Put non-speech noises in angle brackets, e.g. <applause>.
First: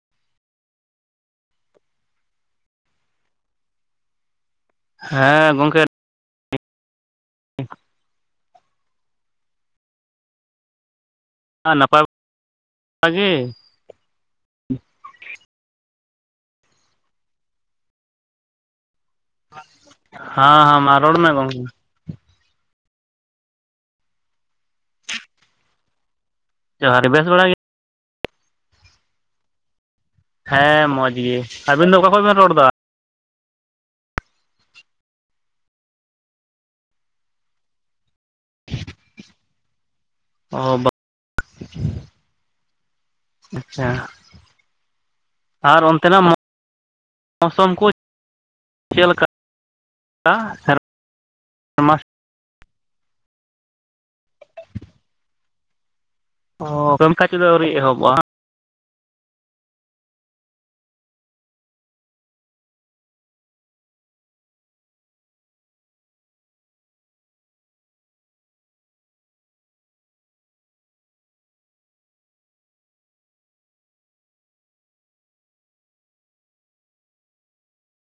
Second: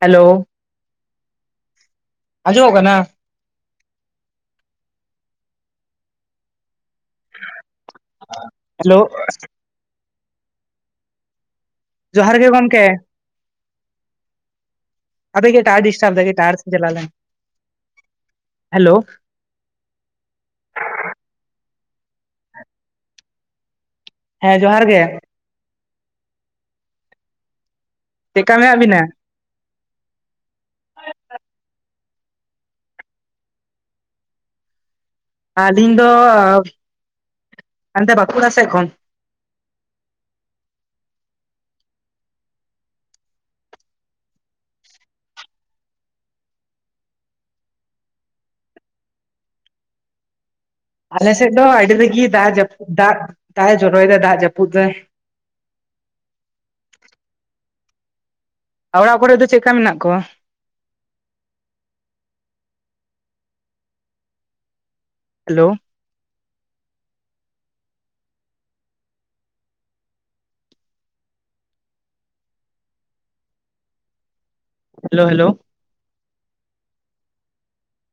Hello ᱟᱡᱚᱢᱚᱜ ᱠᱟᱱᱟ ᱦᱮᱸ ᱜᱚᱝᱠᱮ ᱦᱮᱞᱳ ᱱᱟᱯᱟᱭ ᱡᱚᱦᱟᱨ ᱜᱮ ᱜᱚᱝᱠᱮ ᱵᱟᱲᱟ ᱜᱮ ᱟᱰᱤ ᱜᱮ ᱴᱟᱣᱟᱨ ᱰᱤᱥᱴᱟᱵ ᱫᱟᱭ ᱠᱟᱸᱪ ᱴᱟᱣᱟᱨ ᱥᱮᱫ ᱪᱟᱞᱟᱣ ᱞᱮᱱ ᱦᱮᱞᱳ ᱦᱟᱸ ᱦᱟᱸ ᱢᱟ ᱨᱚᱲ ᱢᱮ ᱦᱮᱸ ᱡᱚᱦᱟᱨ ᱜᱮ ᱡᱚᱦᱟᱨ ᱜᱮ, ᱵᱮᱥ ᱵᱟᱲᱟ ᱜᱮ ᱪᱮᱜᱠᱟ ᱢᱮᱱᱟᱜ ᱵᱤᱱᱟ? ᱦᱮᱸ ᱢᱚᱡᱽ ᱜᱮ, ᱟᱵᱤᱱ ᱫᱚ ᱚᱠᱟ ᱠᱷᱚᱡ ᱵᱮᱱ ᱨᱚᱲ ᱮᱫᱟ? ᱟᱹᱞᱤᱧ ᱫᱚ ᱚᱱᱛᱮ ᱵᱟᱸᱠᱩᱲᱟ ᱥᱮᱫ ᱠᱷᱚᱱ᱾ <unintelligible> ᱟᱨ ᱚᱱᱛᱮ ᱱᱟᱜ ᱢᱚᱥᱚᱢ ᱠᱚ ᱪᱮᱫ ᱞᱮᱠᱟ? <unintelligible> ᱟᱞᱮ ᱥᱮᱫ ᱫᱚ ᱟᱹᱰᱤ ᱥᱮᱨᱢᱟ ᱛᱮᱫ ᱜᱮ ᱫᱟᱜ ᱡᱟᱹᱯᱩᱫ ᱫᱟᱜ ᱫᱟᱜ ᱡᱚᱨᱚᱭᱮᱫᱟ ᱫᱟᱜ ᱡᱟᱹᱯᱩᱫ ᱫᱟᱭ, ᱦᱚᱸ ᱠᱟᱹᱢᱤᱠᱟᱡ ᱠᱚᱫᱚ ᱟᱹᱣᱨᱤ ᱮᱦᱚᱵᱚᱜᱼᱟ᱾ ᱚᱲᱟᱜ ᱠᱚᱨᱮ ᱫᱚ ᱪᱮᱠᱟ ᱢᱮᱱᱟᱜ ᱠᱚᱣᱟ? Hello hello hello